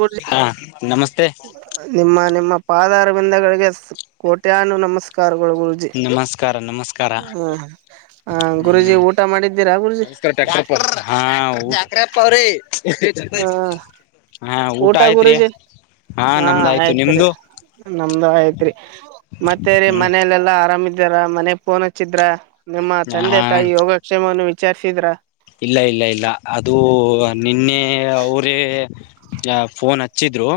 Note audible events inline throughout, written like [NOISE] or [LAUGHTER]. ಡ ಹಾ ನಮಸ್ತೆ ನಿಮ್ಮ ನಿಮ್ಮ. ಪಾದಾರ ಬಿಂದಗಳಿಗೆ ಕೋಟ್ಯಾನು ನಮಸ್ಕಾರ. ಗುರುಜಿ ನಮಸ್ಕಾರ ನಮಸ್ಕಾರ ಹ ಹ ಗುರುಜಿ ಊಟ ಮಾಡಿದ್ದೀರಾ ಗುರುಜಿ. ಹಕ್ರ. ಹ ಹಾ ಊಟ ಆಯ್ತ್ರಿ ಹಾ ನಮ್ದ ಆಯ್ತು ನಿಮ್ದು. ನಮ್ದು ಆಯ್ತ್ರಿ ಮತ್ತೇ ರೀ ಹ್ಮ್ ಮನಲೆೆಲ್ಲಾ ಆರಾಮಿದ. ಇದಾರ ಮನೆಗ್ ಫೋನ್ ಹಚ್ಚಿದ್ರ ನಿಮ್ಮ ತಂದೆ ಹ ತಾಯಿ ಯೋಗಕ್ಷೇಮವನ್ನು ವಿಚಾರಿಸಿದ್ರ. ಇಲ್ಲ ಇಲ್ಲ ಇಲ್ಲ ಅದು ನಿನ್ನೆ ಅವರೇ ಫೋನ್ ಹಚ್ಚ. ಹಚ್ಚಿದ್ರು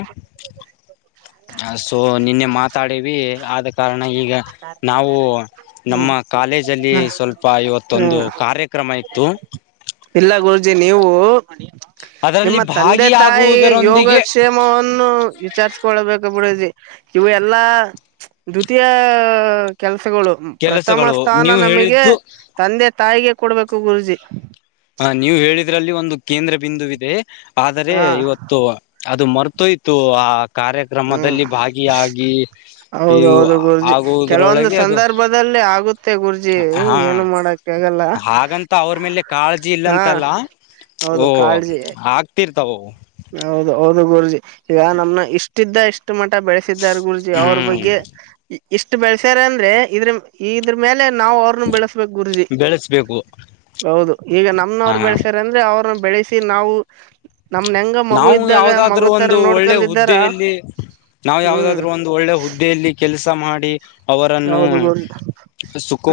ಸೊ ನಿನ್ನೆ ಮಾತಾಡವಿ. ಆದ ಕಾರಣ ಈಗ ನಾವು ಹ್ಮ್ ನಮ್ಮ ಕಾಲೇಜ ಅಲ್ಲಿ ಸ್ವಲ್ಪ ಇವತ್ತೊಂದು. ಹ್ಮ್ ಕಾರ್ಯಕ್ರಮ ಇತ್ತು. ಇಲ್ಲ ಗುರುಜಿ ನೀವು. ಅದರಲ್ಲಿ ನಿಮ್ಮ ತಂದೆ ತಾಯಿ ಭಾಗಿಯಾಗುವುದರೊಂದಿಗೆ ಯೋಗಕ್ಷೇಮವನ್ನು. ವಿಚಾರ್ಸ್ಕೊಳ್ಬೇಕ ಬಿಡಿ ಇವು ಎಲ್ಲಾ ದ್ವಿತೀಯ ಕೆಲ್ಸ. ಗಳು ಪ್ರಥಮ ಕೆಲಸಗಳು ಸ್ಥಾನ ನೀವು ನಮಗೆ ಹೇಳಿದ್ದು ತಂದೆ ತಾಯಿಗೆ ಕೊಡ್ಬೇಕು ಗುರುಜಿ. ಹ ನೀವು ಹೇಳಿದ್ರಲ್ಲಿ ಒಂದು ಕೇಂದ್ರ ಬಿಂದುವ ಇಿದೆ ಆದರೆ ಹಾ ಇವತ್ತು. ಅದು ಮರ್ತೋಯ್ತು ಆ ಹ್ಮ್ ಕಾರ್ಯಕ್ರಮದಲ್ಲಿ ಭಾಗಿಯಾಗಿ. ಇವು ಹೌದೌದು ಗುರ್ಜಿ ಕೆಲವೊಂದು ಆಗುವುದರೊಳಗೆ ಅದು ಸಂದರ್ಭದಲ್ಲಿ ಆಗುತ್ತೆ ಗುರ್ಜಿ ಹಾ ಏನು ಮಾಡಕಾಗ. ಹಾಗಂತ ಅವ್ರ ಮೇಲೆ ಕಾಳಜಿ ಹಾ ಇಲ್ಲಂತೆಲ್ಲ ಓ ಹೌದು ಕಾಳಜಿ ಆಗ್ತಿರ್ತ. ಹೌದು ಹೌದು ಗುರುಜಿ ಈಗ ನಮ್ನ ಇಷ್ಟಿದ್ದ ಇಷ್ಟ. ಎಷ್ಟು ಮಠ ಬೆಳೆಸಿದ್ದಾರೆ ಗುರುಜಿ ಅವ್ರ ಹ್ಮ್ ಬಗ್ಗೆ. ಇಷ್ಟು ಬೆಳಸ್ಯಾರ ಅಂದ್ರೆ ಇದ್ರ ಇದ್ರ ಮೇಲೆ ನಾವವು ಅವ್ರನು ಬೆಳೆಸ್ಬೇಕಕ್ ಗುರುಜಿ. ಬೆಳೆಸ್ಬೇಕು ಹೌದು ಈಗ ಹ ನಮನವ್ರು ಬೆಳೆಸಾರ ಅಂದ್ರೆ ಅವ್ರನ್ನ ಬೆಳೆಸಿ ನಾವು. ನಮ್ನ ಹೆಂಗ ಮಗು ನಾವು ಇದ್ದಾಗ ಯಾವ್ದಾದ್ರೂ ಮಗು ತರ ನೋಡ್ಕೊಂಡಿದ್ದಾರ ನಾವ್ ಹ್ಮ್ ಯಾವದಾದ್ರು ಒಂದು ಒಳ್ಳೆ ಹುದ್ದೆಯಲ್ಲಿ ಕೆಲ್ಸ ಮಾಡಿ. ಅವರನ್ನು ಹೌದು ಗುರೂಜಿ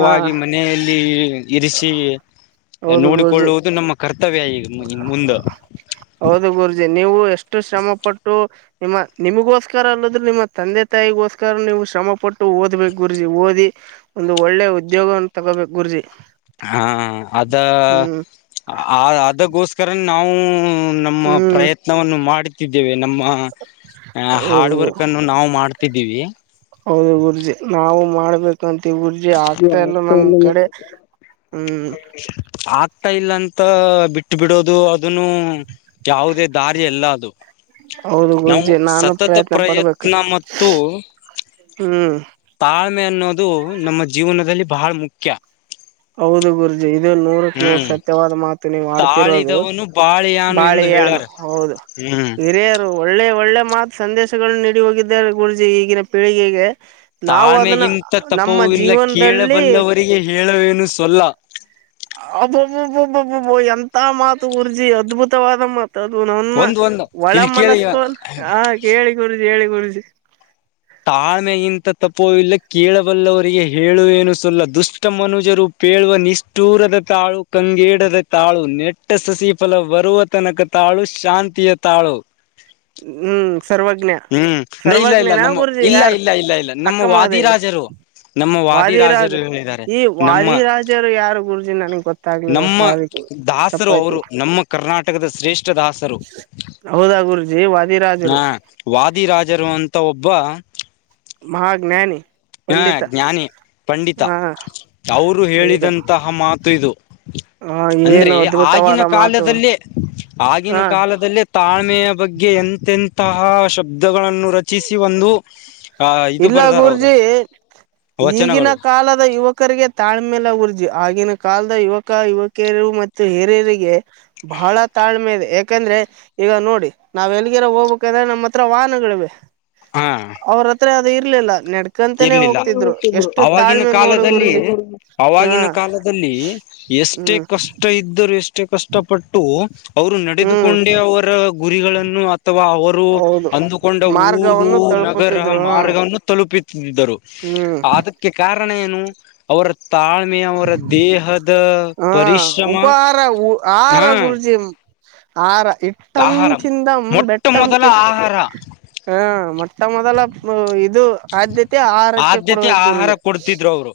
ಹಾ ಮನೆಯಲ್ಲಿ ಇರಿಸಿ. ಹೌದು ಗುರೂಜಿ ನೋಡಿಕೊಳ್ಳುವುದು ನಮ್ಮ ಕರ್ತವ್ಯ ಈಗ ಮುಂದ. ಹೌದು ಗುರುಜಿ. ನೀವು ಎಷ್ಟು ಶ್ರಮ ಪಟ್ಟು ನಿಮ್ಮ ನಿಮಗೋಸ್ಕರ ಅಲ್ಲದ್ರೂ ನಿಮ್ಮ ತಂದೆ ತಾಯಿಗೋಸ್ಕರ ನೀವು ಶ್ರ. ಶ್ರಮ ಪಟ್ಟು ಓದ್ಬೇಕು ಗುರ್ಜಿ ಓದಿ ಒಂದು ಒಳ್ಳೆ ಉದ್ಯೋಗವನ್ನು ತಗೋಬೇಕು ರೀ. ಹಾ ಅದ ಅದಗೋಸ್ಕರ ನಾವು. ನಮ್ಮ ಹ್ಮ್ ಪ್ರಯತ್ನವನ್ನು ಮಾಡುತ್ತಿದ್ದೇವೆ ನಮ್ಮ ಹೌದು ಹಾರ್ಡ್ ವರ್ಕ್ ಅನ್ನು ನಾವು ಮಾಡ. ಟ್ಟಿದ್ದೀವಿ. ಹೌದು ಗುರ್ಜಿ ನಾವು ಮಾಡ್ಬೇಕಂತ. ೂರ್ಜೆ ಆಗ್ತಾ ಇಲ್ಲ ನಮ್ ಕಡೆ ಹ್ಮ್. ಟ ಇಲ್ಲಾಂತ ಬಿಟ್ಟು ಬಿಡೋದು ಅದನು ಯಾವುದೇ ದಾರಿ ಎಲ್ಲ ಅದು. ಹೌದು ನಾವು ಗುರುಜಿ ನಾನು ಸತತ ಪಡ್ಬೇಕು ಪ್ರಯತ್ನ ಮತ್ತು. ಹ್ಮ್. ಮ್ಮೆ ಅನ್ನೋದು ನಮ್ಮ ಜೀವನದಲ್ಲಿ ಬಹಳ ಮುಖ್ಯ. ಹೌದು ಗುರುಜಿ ಇದು ನೂರಕ್ ನೂರ್ ಹ್ಮ್ ಸತ್ಯವಾದ ಮಾತು ನೀವು ಆಡ್ತಿರೋದು. ತಾಳಿದವನು ಬಾಳಿಯಾನು ಎಂದು ಬಾಳೆಯಾನು ಹೇಳ್ಯಾರ ಹೌದು ಹ್ಮ್ ಹಿರಿಯರು ಒಳ್ಳೆ ಒಳ್ಳೆ. ಮಾತ್ ಸಂದೇಶಗಳು ನೀಡಿ ಹೋಗಿದ್ದಾರೆ ಗುರುಜಿ ಈಗಿನ ಪೀಳಿಗೆಗೆ. ನಾವು ಅದನ್ನ ತಾ್ಮೆಗಿಂತ ನಮ್ಮ ತಪವೂ ಇಲ್ಲ ಜೀವನದಲ್ಲಿ ಕೇಳಬಲ್ಲವರಿಗೆ ಹೇಳ. ವನು ಸಲ್ಲ [UNINTELLIGIBLE] ಬ್ಬೊಬ್ಬಬ ಎಂತ ಮಾತು ಗುರ್ಜಿ ಅದ್ಭುತವಾದ. ಮದು ನನ್ನ ಒಂದ್ ಒಂದು ಒಳ ಇಲ್ಲಿ ಕೇಳಿ ಮನಸ್ಸು ಆ ಕೇಳಿ ಗುರುಜಿ ಹೇಳಿ ಗುರುಜಿ. ತಾ್ಮೆಗಿಂತ ತಪ್ಪೋ ಇಿಲ್ಲ ಕೇಳಬಲ್ಲವರಿಗೆ ಹೇಳುವ ಏನು ಸಲ್ಲ ದುಷ್ಟ ಮನುಜರು. ಪೇಳುವ ನಿಷ್ಠೂರದ ತಾಳು ಕಂಗೇಡದ ತಾಳು ನೆಟ್ಟ ಸಸಿಫಲ ಬರುವ ತನಕ ತಾಳ. ತಾಳು ಶಾಂತಿಯ ತಾಳು. ಹ್ಮ್. ಸರ್ವಜ್ಞ ಹ್ಮ್ ಇಲ್ಲ ಸರ್ವಜ್ಞ ಇಲ್ಲ ನಾ ನಮ್ಮ ಗುರುಜಿ ಇಲ್ಲ ಯಾರು ಇಲ್ಲ ಇಲ್ಲ ಇಲ್ಲ ನಮ್ಮ ಅಕ್ಕ ಮಹಾದೇವಿ. ವಾದಿರಾಜರು ನಮ್ಮ ವಾದಿ ರಾಜ ವಾದಿರಾಜರು ಹೇಳಿದ್ದಾರೆ ಈ ನಮ್ಮ ವಾದಿ ರಾಜರು ಯಾರ ಗುರುಜಿ ನನ್ಗ್ ಗೊತ್ತಾಗ್ಲಿಲ್ಲ ನಮ್ಮ ಸೋರಿ. ದಾಸರು ಅವರು ನಮ್ಮ ಕರ್ನಾಟಕದ ಶ್ರೇ. ಷ್ಠ ದಾಸರು ಹೌದಾ ಗುರುಜಿ ವಾದಿರಾಜರು ಹಾ. ಆದಿ ರಾಜರು ಅಂತ ಒಬ್ಬ. ಮಹ ಜ್ಞಾನಿ. ಹಾ ಜ್ಞಾನಿ. ಪಂಡಿತ ಅವರು ಹೌದು ಹೇಳಿದಂತಹ ಮಾತು ಇದು. ಹ ಅಂದ್ರೆ ಏನು ಆಗಿನ ಅದ್ಭುತವಾದ ಮಾತು ಕಾಲದಲ್ಲೇ ಆಗಿನ ಹ ಕಾಲದಲ್ಲೇ ತಾಳ್ಮೆಯ ಬಗ್ಗೆ. ಎಂತೆಂತಹ ಶಬ್ದಗಳನ್ನು ರಚಿಸಿ ಒಂದು ಆ ಇದು ಇಲ್ಲ ಬರ್ದಾರ ಅವರು. ಗುರ್ಜಿ ಈಗಿನ ವಚನಗಳು ಕಾಲದ ಯುವಕರಿಗೆ ತಾಳ್ಮೆ ಇಲ್ಲ ಗುರೂಜಿ. ಆಗಿನ ಕಾಲದ ಯುವಕ ಯುವಕಿಯರು ಮತ್ತು ಹಿರಿಯರಿಗೆ ಬಹಳ ತಾಳ್ಮೆ ಇದೆ ಯಾಕಂದ್ರೆ. ಈಗ ನೋಡಿ ನಾವ್ ಎಲ್ಲಿಗಿರ ಹೋಗ್ಬೇಕಂದ್ರೆ ನಮ್ಮ್ ಹತ್ರ ವಾಹನಗಳು ಇವೆ. ಹಾ ಅವ್ರ ಹತ್ರ ಅದ ಇರ್ಲಿಲ್ಲ. ನಡ್ಕಂತನೇ ಇರ್ಲಿಲ್ಲ ಹೋಗ್ತಿದ್ರು ಎಷ್ಟು ಅವಾಗಿನ ತಾಳ್ಮೆ ನೋಡು ಕಾಲದಲ್ಲಿ ಗುರೂಜಿ ಹಾ ಆವಾಗಿನ ಕಾಲದಲ್ಲಿ. ಎಷ್ಟೇ ಹ್ಮ್ ಕಷ್ಟ ಇದ್ದರೂ ಎಷ. ಷ್ಟ ಕಷ್ಟಪಟ್ಟು ಅವರು ಹ್ಮ್ ನಡೆದುಕೊಂಡೇ ಅವರ ಗುರಿಗಳನ್ನು ಅಥವಾ ಅವ ರು ಹೌದು ಅಂದುಕೊಂಡ ಊರು ಮಾರ್ಗವನ್ನು ನಗರ ತಲುಪುತ್ತಿದ್ರು ಹ ಮಾರ್ಗವನ್ನು ತಲುಪಿ ಇದರು ಹ್ಮ್ ಆದಕ್ಕೆ ಕಾರಣ ಏನು ಅವರ. ತಾಳ್ಮೆಯ ಅವರ ದೇಹದ ಹಾ ಪರಿಶ್ರಮ ಉಪಹಾರ ಆಹಾರ ಹಾ ಗುರೂಜಿ ಆರ ಇಟ್ಟಮ ಆಹಾರ ತಿಂದಮ ಮೊಟ್ಟ ಬೆಟ್ಟಮ ಮೊದಲ ಕಿತ್ತ ಆಹಾರ ಹ ಮತ್ತ. ಮೊಟ್ಟ ಮೊದಲ. [UNINTELLIGIBLE] ಇದು ಆದ್ಯತೆ ಆಹಾರಕ್ಕೆ ಆದ್ಯತೆ ಕೊಡಬೇಕು ಆಹಾರ ಕೊಡ್ತಿದ್ರು ಅವರು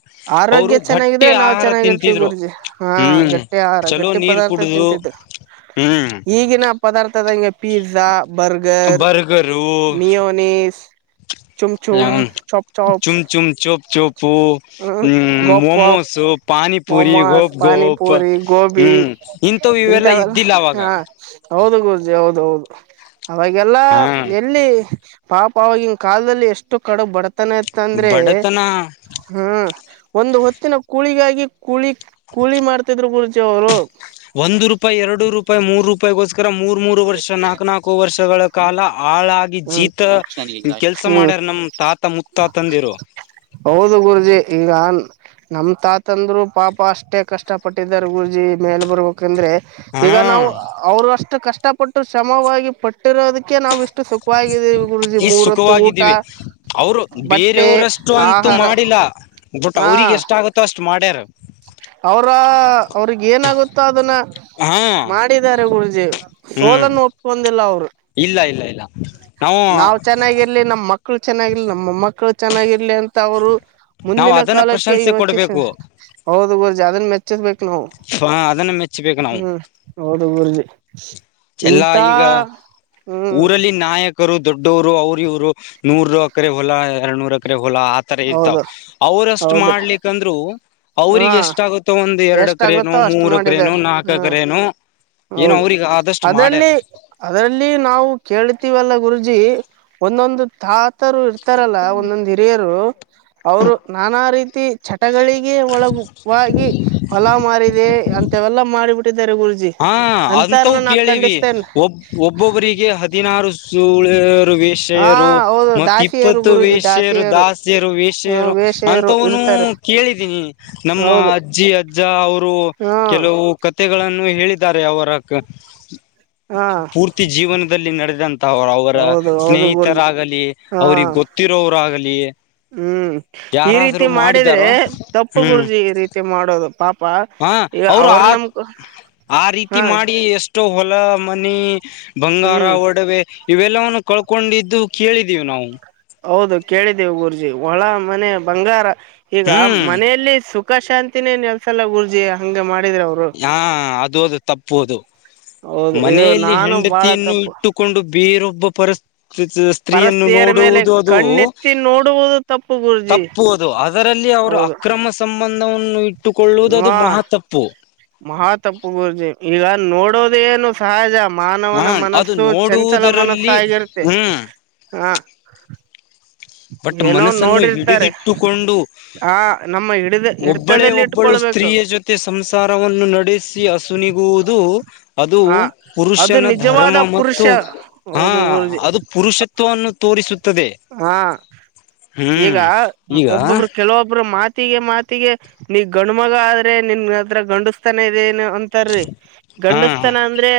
ಅವರು ಆರೋಗ್ಯ. ಗಟ್ಟಿ ಚೆನ್ನಾಗಿದ್ರೆ ನಾವ್ ಆಹಾರ ಚೆನ್ನಾಗಿರ್ತಿವಿ ತಿಂತಿದ್ರು ಗುರುಜಿ ಹಾ ಹ್ಮ್ ಗಟ್ಟಿ ಆಹಾರ ಚಲೋ ಗಟ್ಟಿ ನೀರ್ ಪದಾರ್ಥ ಕುಡುದು ತಿಂತಿದರು. ಹ್ಮ್ ಈಗಿನ ಪದಾರ್ಥದಂಗೆ ಪೀಜಾ. Burger burger mayonnaise. ಚೋಮ ಚೋಮ ಚಾಪ್ ಚಾಪ್ ಚುಮ್ ಚುಮ್ ಚೋಪ್ ಚೋಪು ಹ್ಮ ಹ್ಮ್ ಗೋಪ್. ಪಾಪ್ ಮೋಮೋಸು ಪಾನಿಪುರಿ ಮೊಮೋಸ್ ಗೋಪ್ ಗೋಪ್ ಪಾನಿಪುರಿ ಗೋಬಿ ಹ್ಮ್ ಇಂಥವು ಇವೆಲ್ಲ ಇಂಥವ. ಇದ್ದಿಲ್ಲ ಅವಾಗ ಹಾ ಹೌದು ಗುರೂಜಿ ಹೌದು ಅವಾಗೆಲ್ಲ ಹಾ ಎಲ್ಲಿ. ಪಾಪ ಅವವಾಗಿನ್ ಕಲ್ದಲ್ಲಿ ಎಷ್ಟು ಕಡು ಬಡ್ತಾನ ಇಂತ ಅಂದ್ರೆ ಬಡತನ ಹ್ಮ. ಒಂದು ಹೊತ್ತಿನ ಕೂಳಿಗಾಗಿ ಕೂಳಿ ಕೂಳಿ ಮಾಡ್ತಿದ್ರು ಗುರುಜಿ ಅವರು. ಒಂದು ರೂಪಾಯಿ ಎರಡು ರೂಪಾಯಿ ಮೂರು ರೂಪಾಯಿಗೋಸ್ಕರ ಮೂರ. ಮೂರ್ ಮೂರು ವರ್ಷ ನಾಕು ನಾಲ್ಕು ವರ್ಷಗಳ ಕಾಲ ಆಳಾಗಿ ಹ್ಮ್ ಜೀತ ಕೆಲ್ಸ ಹ್ಮ್ ಮಾಡ್ಯಾರ ನಮ. ತಾತ ಮುತ್ತ ತಾತ ತಂದಿರು. ಹೌದು ಗುರುಜಿ ಈಗನ್. ನಮ್ ತಾತ ಅಂದ್ರು ಪಾಪ ಅಷ್ಟೇ ಕಷ್ಟ ಪಟ್ಟಿದರೆ ಗುರೂಜಿ ಮೇಲ್ ಬರ್ಬೇಕಂದ್ರೆ. ಹಾ ಈಗ ನಾವು ಅವರು ಅಷ್ಟು ಕಷ್ಟಪಟ್ಟು ಶ್ರಮವಾಗಿ ಪಟ್ಟಿರೋದಕ್ಕೆ ನಾವ ಇಷ್ಟ. ಷ್ಟು ಸುಖವಿದ್ದ ಗುರುಜಿ ಈ ಮೂರತ್ತು ಊಟ ಸುಖವಾಗಿದ್ದೀವಿ ಅವರು ಬಟ್ಟೆ ಆಹಾರ. [UNINTELLIGIBLE] ಬಟ್ಟ ಹಾ ಅವ್ರಿಗೆ ಎಷ್ಟ ಆಗುತ್ತೋ ಅಷ್ಟ್ ಮಾಡ್ಯಾರ. ಅವ್ರ ಅವ್ರಗ್ ಏನಾಗುತ್ತೋ ಅದನ್ನ ಹಾ ಮಾಡಿದಿದ್ದಾರೆ ಗುರೂಜಿ. ಹ್ಮ್ ಸೋಲನ್ನು ಒಟ್ಕೊಂಡಿಲ್ಲ ಅವರು ಇಲ್ಲ ಇಲ್ಲ ಇಲ್ಲ ನಾವು ನಾವ್ ಚೆನ್ನಾಗಿರ್ಲಿ ನಮ್ಮ ಮಕ್. ಳ ಚೆನ್ನಾಗಿಲ್ಲ ನಮ್ಮ ಮೊಮ್ಮಕ್ಕಳ. ಚೆನ್ನಾಗಿರ್ಲಿ ಅಂತ ಅವರು ನಾವು ಮುಂದಿನ ಅದನ್ನ ಕಾಲಕ್ಕೆ ಪ್ರಶಂಸೆ ಯೋಚಿಸ ಕೊಡ್ಬೇಕು ಹೌದು ಗುರೂಜಿ ಅದನ ಮೆಚ [UNINTELLIGIBLE] ರ್ಬೇಕು ನಾವು ಅದನ್ನ ಮೆಚ್ಚಬೇಕು ನಾವು ಹ್ಮ್ ಹೌದು ಗುರೂಜಿ. ಎಲ್ಲಾ ಇಂತಾ. ಈಗ ಊರಲ್ಲಿ ನಾಯಕರು ದೊಡ್ಡವ್ರು ಅವರು ಇವ್ರು ನೂರ್ ಅಕರೆ ಹೊಲ ಎರಡ್ ನೂರ ಅಕರೆ. ಹೊಲಾ ಆತರ ಇರ್ತಾವ ಹೌದು ಅವ್ರಷ್ಟ್ ಹೌದು ಮಾಡ್ಲಿಕ್ಕಂದ್ರು. ಹಾ ಅವ್ರಿಗೆ ಎಷ್ಟ ಆಾಗುತ್ತೋ ಒಂದು ಎರಡು ಕ್ರೇನು ಎಷ್ಟಾಗುತ್ತೋ ಅಷ್ಟು ಮೂರು ಕ್ರೇನು ಮಾಡಿದಾರೆ ಹ್ಮ್ ನಾಲ್ಕುಕ್ರೇನು ಹೌದು ಅದರಲ್ಲಿ ಅದರಲ್ಲಿ ನಾವು ಕೇಳ್ತಿೀವಲ್ಲ ಗುರುಜಿ ಒಂದೊಂದು ತಾತರು ಇರ್ತಾರಲ್ಲ ಒಂದೊಂದು ಹಿರಿಯರು ಅವರು ನಾನಾ ರೀತಿ ಚಟಗಳಿಗೆ ಒಳಗಾಗಿ ಫಲ ಮಾರಿದೆ ಅಂತ ಇವೆಲ್ಲ ಮಾಡಬಿಟ್ಟು ಹಾ ಅಂತವು ಕೇಳಿವಿ ಖಂಡಿಸ್ತೇನ್ ಒಬ್ಬ ಒಬ್ಬೊಬ್ಬರಿಗೆ ಹದಿನಾರು ಸುಳು ಹಾ ವೇಷೆಯರು ಹೌದು ಮ ದಾಸಿಯರು ಇಪ್ಪತ್ತು ಗುರೂಜಿ ವೇಷ್ಯರು ದಾಸಿಯರು ಹ ವೇಷೆಯರು ವೇಷೆಯರು ಅಂತವನು ಇರ್ತಾರೆ ಕೇಳಿದೀನಿ ನಮ್ಮ ಹೌದು ಅಜ್ಜಿ ಅಜ್ಜ ಅವರು ಹ್ಮ ಕೆಲವು ಕತೆಗಳನ್ನು ಹೇಳಿದ್ದಾರೆ ಅವರಕ್ಕ ಹಾ ಪೂರ್ತಿ ಜೀವನದಲ್ಲಿ ನಡೆದಂತ ಅವರ ಹೌದು ಹೌದು ಗುರೂಜಿ ಸ್ನೇಹಿತರಾಗಲಿ ಹಾ ಅವ್ರ ಗೊತ್ತಿರೋರು ಆಗಲಿ ಹ್ಮ್ ಈ ರೀತಿ ಮಾಡಿದ್ರೆ ತಪ್ಪು ಹ್ಮ್ ಗುರೂಜಿ ಈ ರೀತಿ ಮಾಡೋದು ಪಾಪ ಹ ಈ ಅವರು ಆ ನಮ್ಕ್ ಆ ರೀತಿ ಮಾಡಿ ಎಷ್ಟೋ ಹೊಲ ಮನೆ ಬಂಗಾರ ಹ್ಮ್ ಒಡವೆ ಇವೆಲ್ಲವನ್ನು ಕಳ್ಕೊಂಡಿದ್ದು ಕೇಳಿದೀವಿ ನಾವು ಹೌದು ಕೇಳಿದ್ದೇವು ಗುರುಜಿ ಹೊಳ ಮನೆ ಬಂಗಾರ ಈಗ ಹ್ಮ್ ಮನೆಯಲ್ಲಿ ಸುಖ ಶಾಂತಿ ೇನ್ [UNINTELLIGIBLE] ಎಲ್ಸಲ್ಲ ಗುರ್ಜಿ ಹಂಗ ಮಾಡಿ ಹಾ ಅದು ಅದು ತಪ್ಪುವುದು ಹೌದು ಇದು ಮನೆಯಲ್ಲಿ ನಾನು ಬಾಳ ಹೆಂಡತಿಯನ್ನು ತಪ್ಪು ಇಟ್ಟುಕೊಂಡು ಬೇರೊಬ್ಬ ಪರಸ್ ಸ್ತ್ರೀಯನ್ನು ಪರಸ್ತ್ರೀಯರ ಮೇಲೆ ನೋಡುವುದು ಅದು ಕಣ್ಣೆತ್ತಿ ನೋಡುವುದು ತಪ್ಪು ಗುರೂಜಿ ತಪ್ಪುವ ಅದು ಆದ ಅರಲ್ಲಿ ಅವರು ಹೌದು ಅಕ್ರಮ ಸಂಬಂಧವನ್ನು ಇಟ್ಟುಕೊಳ್ಳುವುದುದು ಮಹಾ ತಪ್ಪು ಮಹತ್ಪ್ಪು ಗುರೂಜಿ ಈಗ ನೋಡೋದ ಏನು ಸಹಜ ಹ ಮಾನವನ ಅದು ಮನಸ್ಸು ಚಂಚಲ ಮನಸ್ಸು ನೋಡುವುದರಲ್ಲಿ ಆಗಿರುತ್ತೆ ಹ್ಮ್ ಹಾ ಬಟ್ ಏನೋ ಮನಸ್ಸನ್ನು ನೋಡಿರ್ತಾರೆ ಹಿಡಿದಿಟ್ಟುಕೊಂಡು ಆ ನಮ್ಮ ಹಿಡಿದ ಒಬ್ಬಳೇ ಹಿಡ್ತದಲ್ಲಿ ಒಬ್ಬಳು ಇಟ್ಕೊಳ್ಬೇಕು ಸ್ತ್ರೀಯ ಜೊತೆ ಸಂಸಾರವನ್ನು ನಡೆ ಹಸುನಿಗುವುದು ಅದು ಹಾ ಅದು ಪುರುಷನ ಧರ್ಮ ನಿಜವಾದ ಪುರುಷ ಮತ್ತು ಹಾ ಹೌದು ಗುರೂಜಿ ಅದು ಪುರುಷತ್ವವನ್ನು ತೋರಿಸುತ್ತದೆ ಹ ಹ್ಮ್ ಈಗ ಈಗ ಒಬ್ಬೊಬ್ರು ಕೆಲವೊಬ್ರು ಮಾ ಮಾತಿಗೆ ಮಾತಿಗೆ ನೀಗ್ ಗಂಡ ಮಗ ಆದ್ರೆ ನಿನ್ ಅತ್ರ ಗಂಡಿಸ್ತಾನ ಇದೇಏನು ಒಂತರರಿ ಹಾ ಗಂಡಸ್ತನ ಅಂದ್ರೆ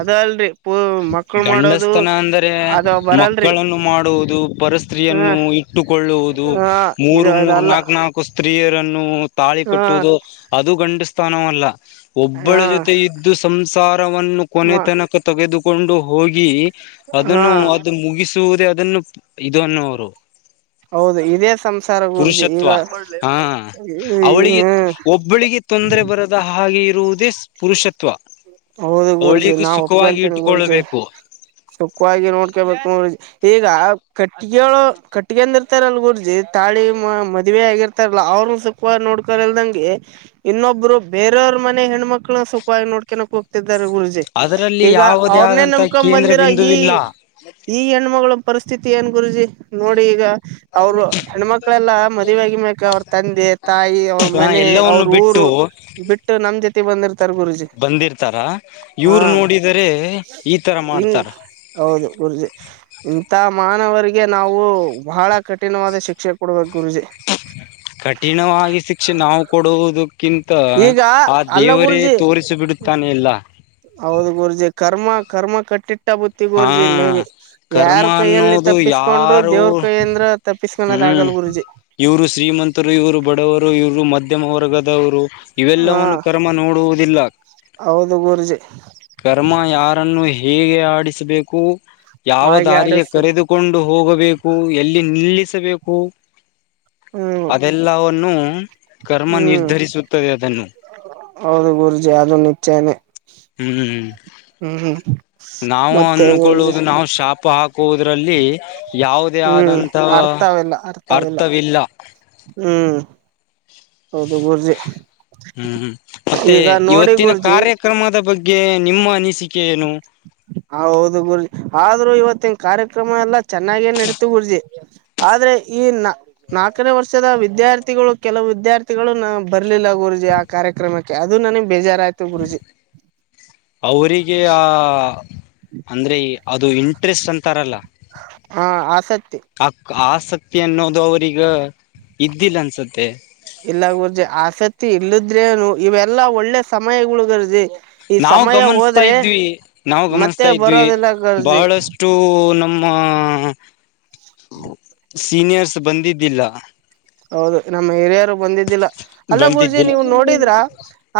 ಅದ ಅಲ್ರರಿ ಗಂಡಸ್ತನ ಅಂದರೆ ಅದ ಬರಲ್ರಿ ಮಕ್ಕಳನ್ನು ಮಾಡ ಮಾಡುವುದು ಹ್ಮ ಪರಸ್ತ್ರೀಯನ್ನು ಇಟ್ಟುಕೊಳ್ಳುವುದು ಹಾ ಇದು ಮೂರು ಮೂರು ಅದಲ್ಲ ನಾಕು ನಾಲ್ಕು ಸ್ತ್ರೀಯರನ್ನು ತಾಳಿ ಹಾ ಕಟ್ಟುದು ಅದು ಗಂಡ ಸ್ಥಾನವ ಅಲ್ಲ ಒಬ್ಬಳ ಹಾ ಜೊತೆ ಇದ್ದು ಸಾರವನ್ನು ಕೊನೆ ಮ ತನಕ ತೆಗೆದುಕೊಂಡು ಹೋಗಿ ಹಾ ಅದನ್ನು ಅದು ಮುಗಿಸುವುದೇ ಅದನ್ನು ಇದು ಅನ್ನುವರು ಹೌದು ಇದೇ ಸಂಸಾರ ಗುರುಜಿ ಪುರುಷತ್ವ ಈಗ ಹಾ ಅವಳಿಗೆ ಹ್ಮ್ ಒಬ್ಬಳಿಗೆ ತೊಂದರೆ ಬರದ ಹಾಗೆ ದ ಪುರುಷ ಹೌದು ಗುರುಜಿ ನಾ್ ಸುಖವಾಗಿ ಒಪ್ಕೊಂತೇನೆಿ ಗುರುಜಿ ಇಟ್ಟುಕೊಳ್ಳಬೇಕು ಸಖವಾಗಿ ನೋಡ್ಕೋಬೇಕು ನೋ ಈಗ ಕಟ್ಟಿಗೆಳ ಕಟ್ಟಿಗೆ ಅಂದ ಇರ್ತಾರಲ್ ಗುರ್ಜಿ ತಾಳಿ ಮದುವೆ ಆಗಿರ್ತಾರಲ್ಲ ಅವ ಅವ ಸುಖವಾಗಿ ನೋಡ್ಕಲ್ದಂಗೆ ಇನ್ನೊಬ್ರು ಬೇರವ ಮನೆ ಹೆಣ್ಮಕ್ಳ ಸುಖವಾಗಿ ನೋಡ್ ಕನೋ ಕೊತ ಗುರುಜಿ ಅದರಲ್ಲಿ ಈಗ ಯಾವುದೇ ಅವ್ರನ್ನೇ ಆದಂತ ನಂಬಕೊಂಡ್ ಕೇಂದ್ರ ಬಂದಿರ ಈ ಬಿಂದುವಿಲ್ಲ ಈ ಹೆಣ್ಮಗಳು ಪರಿಸ್ಥಿತಿ ಏನ್ ಗುರುಜಿ ನೋಡಿ ಈಗ ಅವ್ರು ಹೆಣ್ಮಕ್ಳೆಲ್ಲ ಮದುವೆಗ ಮಕ್ ಅವ್ರ ತಂದೆ ತಾಯಿ ಅವ್ರ ಹ ಮನೆ ಎಲ್ಲವನ್ನು ಅವ್ರ ಬಿಟ್ಟು ಊರು ಬಿಟ್ಟು ನಮ್ ಜೊತೆ ಬಂದಿರ್ತಾರ ಗುರುಜಿ ಬಂದಿರ್ತಾರ ಹಾ ಇವ್ರು ನೋಡಿದರೆ ಈ ತರ ಹನ್ ಮಾಡ್ತಾರ ಹೌದು ಗುರೂಜಿ ಇಂತ ಮಾನವರಿಗೆ ನಾವು ಬಹಳ ಕಠಿಣವಾದ ಶಿಕ್ಷೆ ಕೊಡಬೇಕು ಕಠಿಣವಾಗಿ ಶಿಕ್ಷೆ ನಾವು ಕೊಡುವುದು ಕ್ಕಿಂತ ಈಗ ಆ ಅಲ್ಲ ದೇವರೇ ಗುರುಜಿ ತೋರಿಸಿ ಬಿಡುತ್ತಾನೆ ಎಲ್ಲ. ಹೌದು ಗುರ್ಜೆ ಕರ್ಮ ಕರ್ಮ. ಟ್ಟ ಹಾ ಬುತ್ತಿಗೋರ್ಜಿ ನೀವ್ ಕರ್ಮ ಯಾರ್ ಕೈಯಲ್ಲಿ ಅನ್ನೋದು ತಪ್ಪಿಸಕೊಂಡ್ರು ಯಾರು ದೇವ್ರ ಕೈಯ ಅಂದ್ರ ತಪ್ಪಿಸಕೋದ. ಆಗಲ್ ಗುರುಜಿ. ಇವ್ರು ಶ್ರೀಮಂತರು ಇವರು ಬಡವರು ಇವ್ರು ಮಧ್ಯಮ ವರ್ಗದವರು. ಹಾ ಇವೆಲ್ಲವವನ್ನು ಕರ್ಮ ನೋಡುವುದಿಲ್ಲ ಹೌದು ಗುರುಜಿ ಕರ್ಮ ಯಾರನ್ನು. ಹೇಗೆ ಆಡಿಸಬೇಕು ಯಾವ ಹಾಗೆ ದಾರಿಗೆ ಆಡಸ್ ಕರೆದುಕೊಂಡು ಹೋಗ. ಎಲ್ಲಿ ನಿಲ್ಲಿಸಬೇಕು. ಹ್ಮ್ ಅದೆಲ್ಲವನ್ನುೂ ಕರ್ಮ ಹ್ಮ್ ನಿರ್ಧರಿಸುತ್ತದೆ ಅದನ್ನು. ಹೌದು ಗುರುಜಿ ಅದು ನಿಚ್ಚೇನೆೇ. ಹ್ಮ್ ನಾವು ಮತ್ತೆ ಗುರುಜಿ ಅನ್ಕೊಳ್ಳುವುದು ನಾವು ಶಾಪ ಹಾಕುವುದ್ರಲ್ಲಿ. ಲ್ಲಿ ಯಾವುದೇ ಹ್ಮ್ ಆದಂತ ಅರ್ಥವೆಲ್ಲ ಅರ್ಥವೆಲ್ಲ ಅರ್ಥವಿಲ್ಲ. ಹ್ಮ್ ಹೌದು ಗುರ್ಜಿ. ಹ್ಮ್ ಮತ್ತೆ ಈಗ ನೋಡಿ ಇವತ್ತಿನ ಗುರ್ಜಿ ಕಾರ್ಯಕ್ರಮದ ಬಗ್ಗೆ. ನಿಮ್ಮ ಅನಿಸಿಕೆ ಏನು. ಹೌದು ಗುರ್ಜಿ ಆದ್ರೂ ಇವತ್ತಿನ ಕಾರ್ಯಕ್ರಮ ಎಲ್ಲಾ ಚೆನ್ನಾಗೇ ನಡತಿ ಗುರ್ಜಿ. ಆದ್ರೆ ಈ ನಾ ನಾಲ್ಕನೇ ವರ್ಷದ ವಿದ್ಯಾರ್ಥಿಗಳು ಕೆಲವು ವಿದ್ಯಾರ್ಥಿಗಳು ನ ಬ. ಬರ್ಲಿಲ್ಲ ಗುರುಜಿ ಆ ಕಾರ್ಯಕ್ರಮಕ್ಕೆ ಅದು ನನಗ್ ಬೇಜಾರಾಯ್ತು ಗುರುಜಿ. ಅವರಿಗೆ ಆ ಅಂದರೆ ಈ. ಅದು ಇಂಟ್ರೆಸ್ಟ್ ಅಂತಾರಲ್ಲ. ಹ ಆಸಕ್ತಿ ಆಸಕ್ತಿ ಅನ್ನೋದು ಅವ್ರಗ ಇದ್ದಿಲ್ಲ ಅನ್ಸತ್ತೆ. ಇಲ್ಲ ಗೂರ್ಜಿ ಆಸಕ್ತಿ ಇಲ್ಲದ್ರೇನು ಇವೆಲ್ಲಾ ಒಳ್ಳೆ ಸಮಯಗಳಗರ್ಜಿ. ನಾವವು ಗಮನಿಸ್ತಾ ಇದ್ವಿ ನಾವು ಮತ್ತೆ ಗಮನಿಸತಾ ಇದ್ವಿ ಬರೋದಿಲ್ಲ ಗರ್ಜಿ ಬಹಳಷ್ಟು ನಮ್ಮ. ಆ ಸೀನಿಯರ್ಸ್ ಬಂದಿದ್ದಿಲ್ಲ. ಹೌದು ನಮ್ಮ ಹಿರಿಯರು ಬಂದಿದ್ದಿಲ್ಲ ಅಲ್ಲ ಗುರ್ಜಿ ಬಂದಿದ್ದಿಲ್ಲ ನೀವು ನೋಡಿದ್ರ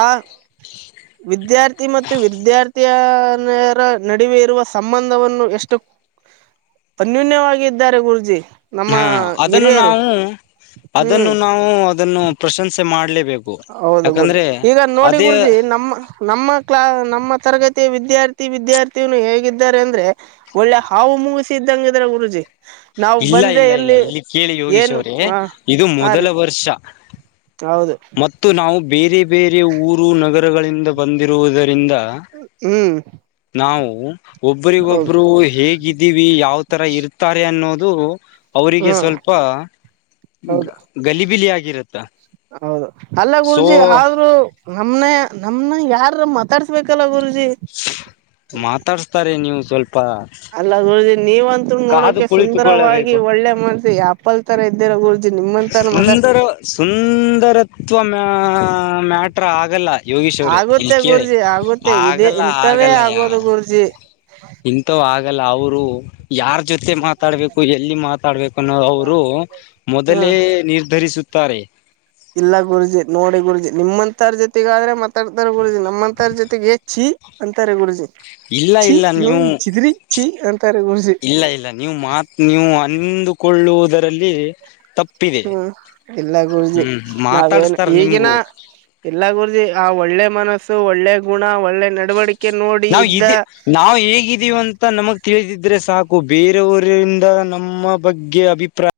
ಆ. [UNINTELLIGIBLE] ವಿದ್ಯಾರ್ಥಿ ಮತ್ತು ವಿದ್ಯಾರ್ಥಿಯರ ನಡುವೆ ಇರುವ ಸಂಬಂಧವನ್ನು ಎಷ್ಟು. ಅನ್ಯೂನ್ಯವಾಗಿದ್ದಾರೆ ಗುರುಜಿ. ನಮ್ಮ ಹಾ ಅದನ್ನು ಹಿರಿಯರು ನಾವು ಹ್ಮ್ ಅದನ್ನು ನಾವು ಅದನ್ನು ಪ್ರಶಂಸೆ ಮಾಡ್ಲೇ. ಹೌದು ಗುರ್ಜಿ ಈಗ ನೋಡಿ ಗುರುಜಿ ನಮ್ಮ ನಮ್ಮ ಕ್ಲಾ ನಮ್ಮ ತರಗತಿಿಯ ವಿದ್ಯಾರ್ಥಿ. ಪ್ರತಿ ವಿದ್ಯಾರ್ಥಿನ ಹೇಗಿದ್ದಾರೆ ಅಂದ್ರೆ ಒಳ್ಳೆ ಹಾವು ಮುಗಿಸಿ ಇದ್ದಂಗಿದ್ರ ಗುರುಜಿ. ನಾವು ಇಲ್ಲ ಬಂದ್ರೆ ಇಲ್ಲ ಇಲ್ಲ ಎಲ್ಲಿ ಇಲ್ಲಿ ಕೇಳಿ ಯೋಗೀಶ್ ಏನು ಅವ್ರೇ ಹ ಇದು ಹಾ ಮೊದಲ ರೀ ವರ್ಷ. ಹೌದು ಮತ್ತು ನಾವು ಬೇರೆ ಬೇರೆ ಊರು ನಗರಗಳಿಂದ ಬಂದಿರುವುದರಿಂದ. ಹ್ಮ್. ನಾವು ಹೌದು ಒಬರಿಗೊಬ್ಬರು ಹೇಗಿದ್ದೀವಿ ಯಾವ ತರ ಇರ್ತಾರೆ ಅನ್ನೋದು. ಅವರಿಗೆ ಹ್ಮ್ ಸ್ವಲ್ಪ ಹೌದು ಗಲಿಬಿಲಿ ಆಗ ಹೌದು ಅಲ್ಲ ಗುರುಜಿ ಆದ್ರೂ ನಮನೆ. ನಮ್ನ ಯಾರ ಮಾತಾಡ್ಸ್ಬೇಕಲ್ಲ ಗ ಮಾತಾಡ್ಸ್ತಾರೆ ನೀವು ಸ್ವಲ್ಪ. ಅಲ್ಲ ಗುರುಜಿ ನೀವಂತೂ ಕಾದು ನೋಡಕೆ ಸುಂದರವಾಗಿ ಕುಳಿತುಕೊಳ್ಳಬೇಕು ಒಳ್ಳೆ ಮಾಡ್ಸ ಆಪಲ್ ತರ ಇದ್ದಿರ ಗುರುಜಿ. ನಿಮ್ಮಂತರ ಮಾತಾ ಸುಂದರ ಸುಂದರತ್ವ ಮ ಮ್ಯಾಟ್ರ ಆಗಲ್ಲ. ಯೋಗೀಶ್ ಅವ್ರೆ ಇನ್ ಆಗುತ್ತೆ ಕೇಳಿ ಗುರುಜಿ ಆಗುತ್ತೆ ಇದೇ ಆಗಲ್ಲ ಇಂಥವೇ ಆಗಲ್ಲ ಯ. ಆಗೋದು ಗುರುಜಿ ಇಥ ಆಗಲ್ಲ ಅವರು ಯಾರ್ ಜೊತೆ. ಮೆ ಮಾತಾಡಬೇಕು ಎಲ್ಲಿ ಮಾತಾಡ್ಬೇಕು ಅನ್ನೋ ಅವರು ಹಾ ಮೊದಲೇ ನಿರ್ಧರಿಸುತ್ತ. ತ್ತಾರೆ. ಇಲ್ಲ ಗುರುಜಿ ನೋಡಿ ಗುರುಜಿ ನಿಮ್ಮಂತರ ಜೊತೆಗಾದ್ರೆ ಮಾತಾಡ್ತಾರ ಗುರುಜಿ. ನಮ್ಮಂತರ ಜೊತೆಗೆ ಹೆಚ್ಚಿ ಅಂತಾರೆ ಗುರುಜಿ. ಇಲ್ಲ ಛೀ ಇಲ್ಲ ನೀವು ಇವನ್ ಚಿದ್ರಿ ಛೀ ಅಂತಾರೆ ಗುರುಜಿ ಇಲ್ಲ ಇಲ್ಲ ನೀವು ಮಾತ್ ನೀವು. ಅಂದುಕೊಳ್ಳುವುದರಲ್ಲಿ ತಪ್ಪ. ಹ್ಮ್ ಇಲ್ಲ ಗುರುಜಿ ನಾವೇನು ಮಾತಾಡ್ಸ್ತಾರ ಈಗಿನ. ನಿಮ್ಗೂ ಎಲ್ಲ ಗುರ್ಜಿ ಆ ಒಳ್ಳೆ ಮನಸ್ಸು ಒಳ್ಳೆ ಗುಣ ಒಳ್ಳೆ ನಡವಳಿಕೆ ನೋಡಿ ನಾವ ಇದ ಇದ್ದ ನಾವ ಹೇಗಿದ್ದೀವ ಅಂತ ನಮಗ್ ತಿಳಿದಿದ್ರೆ ಸಾಕು ಬೇರೆಯವರಿಂದ ನಮ್ಮ ಬಗ್ಗೆ ಅಭಿಪ್ರಾಯ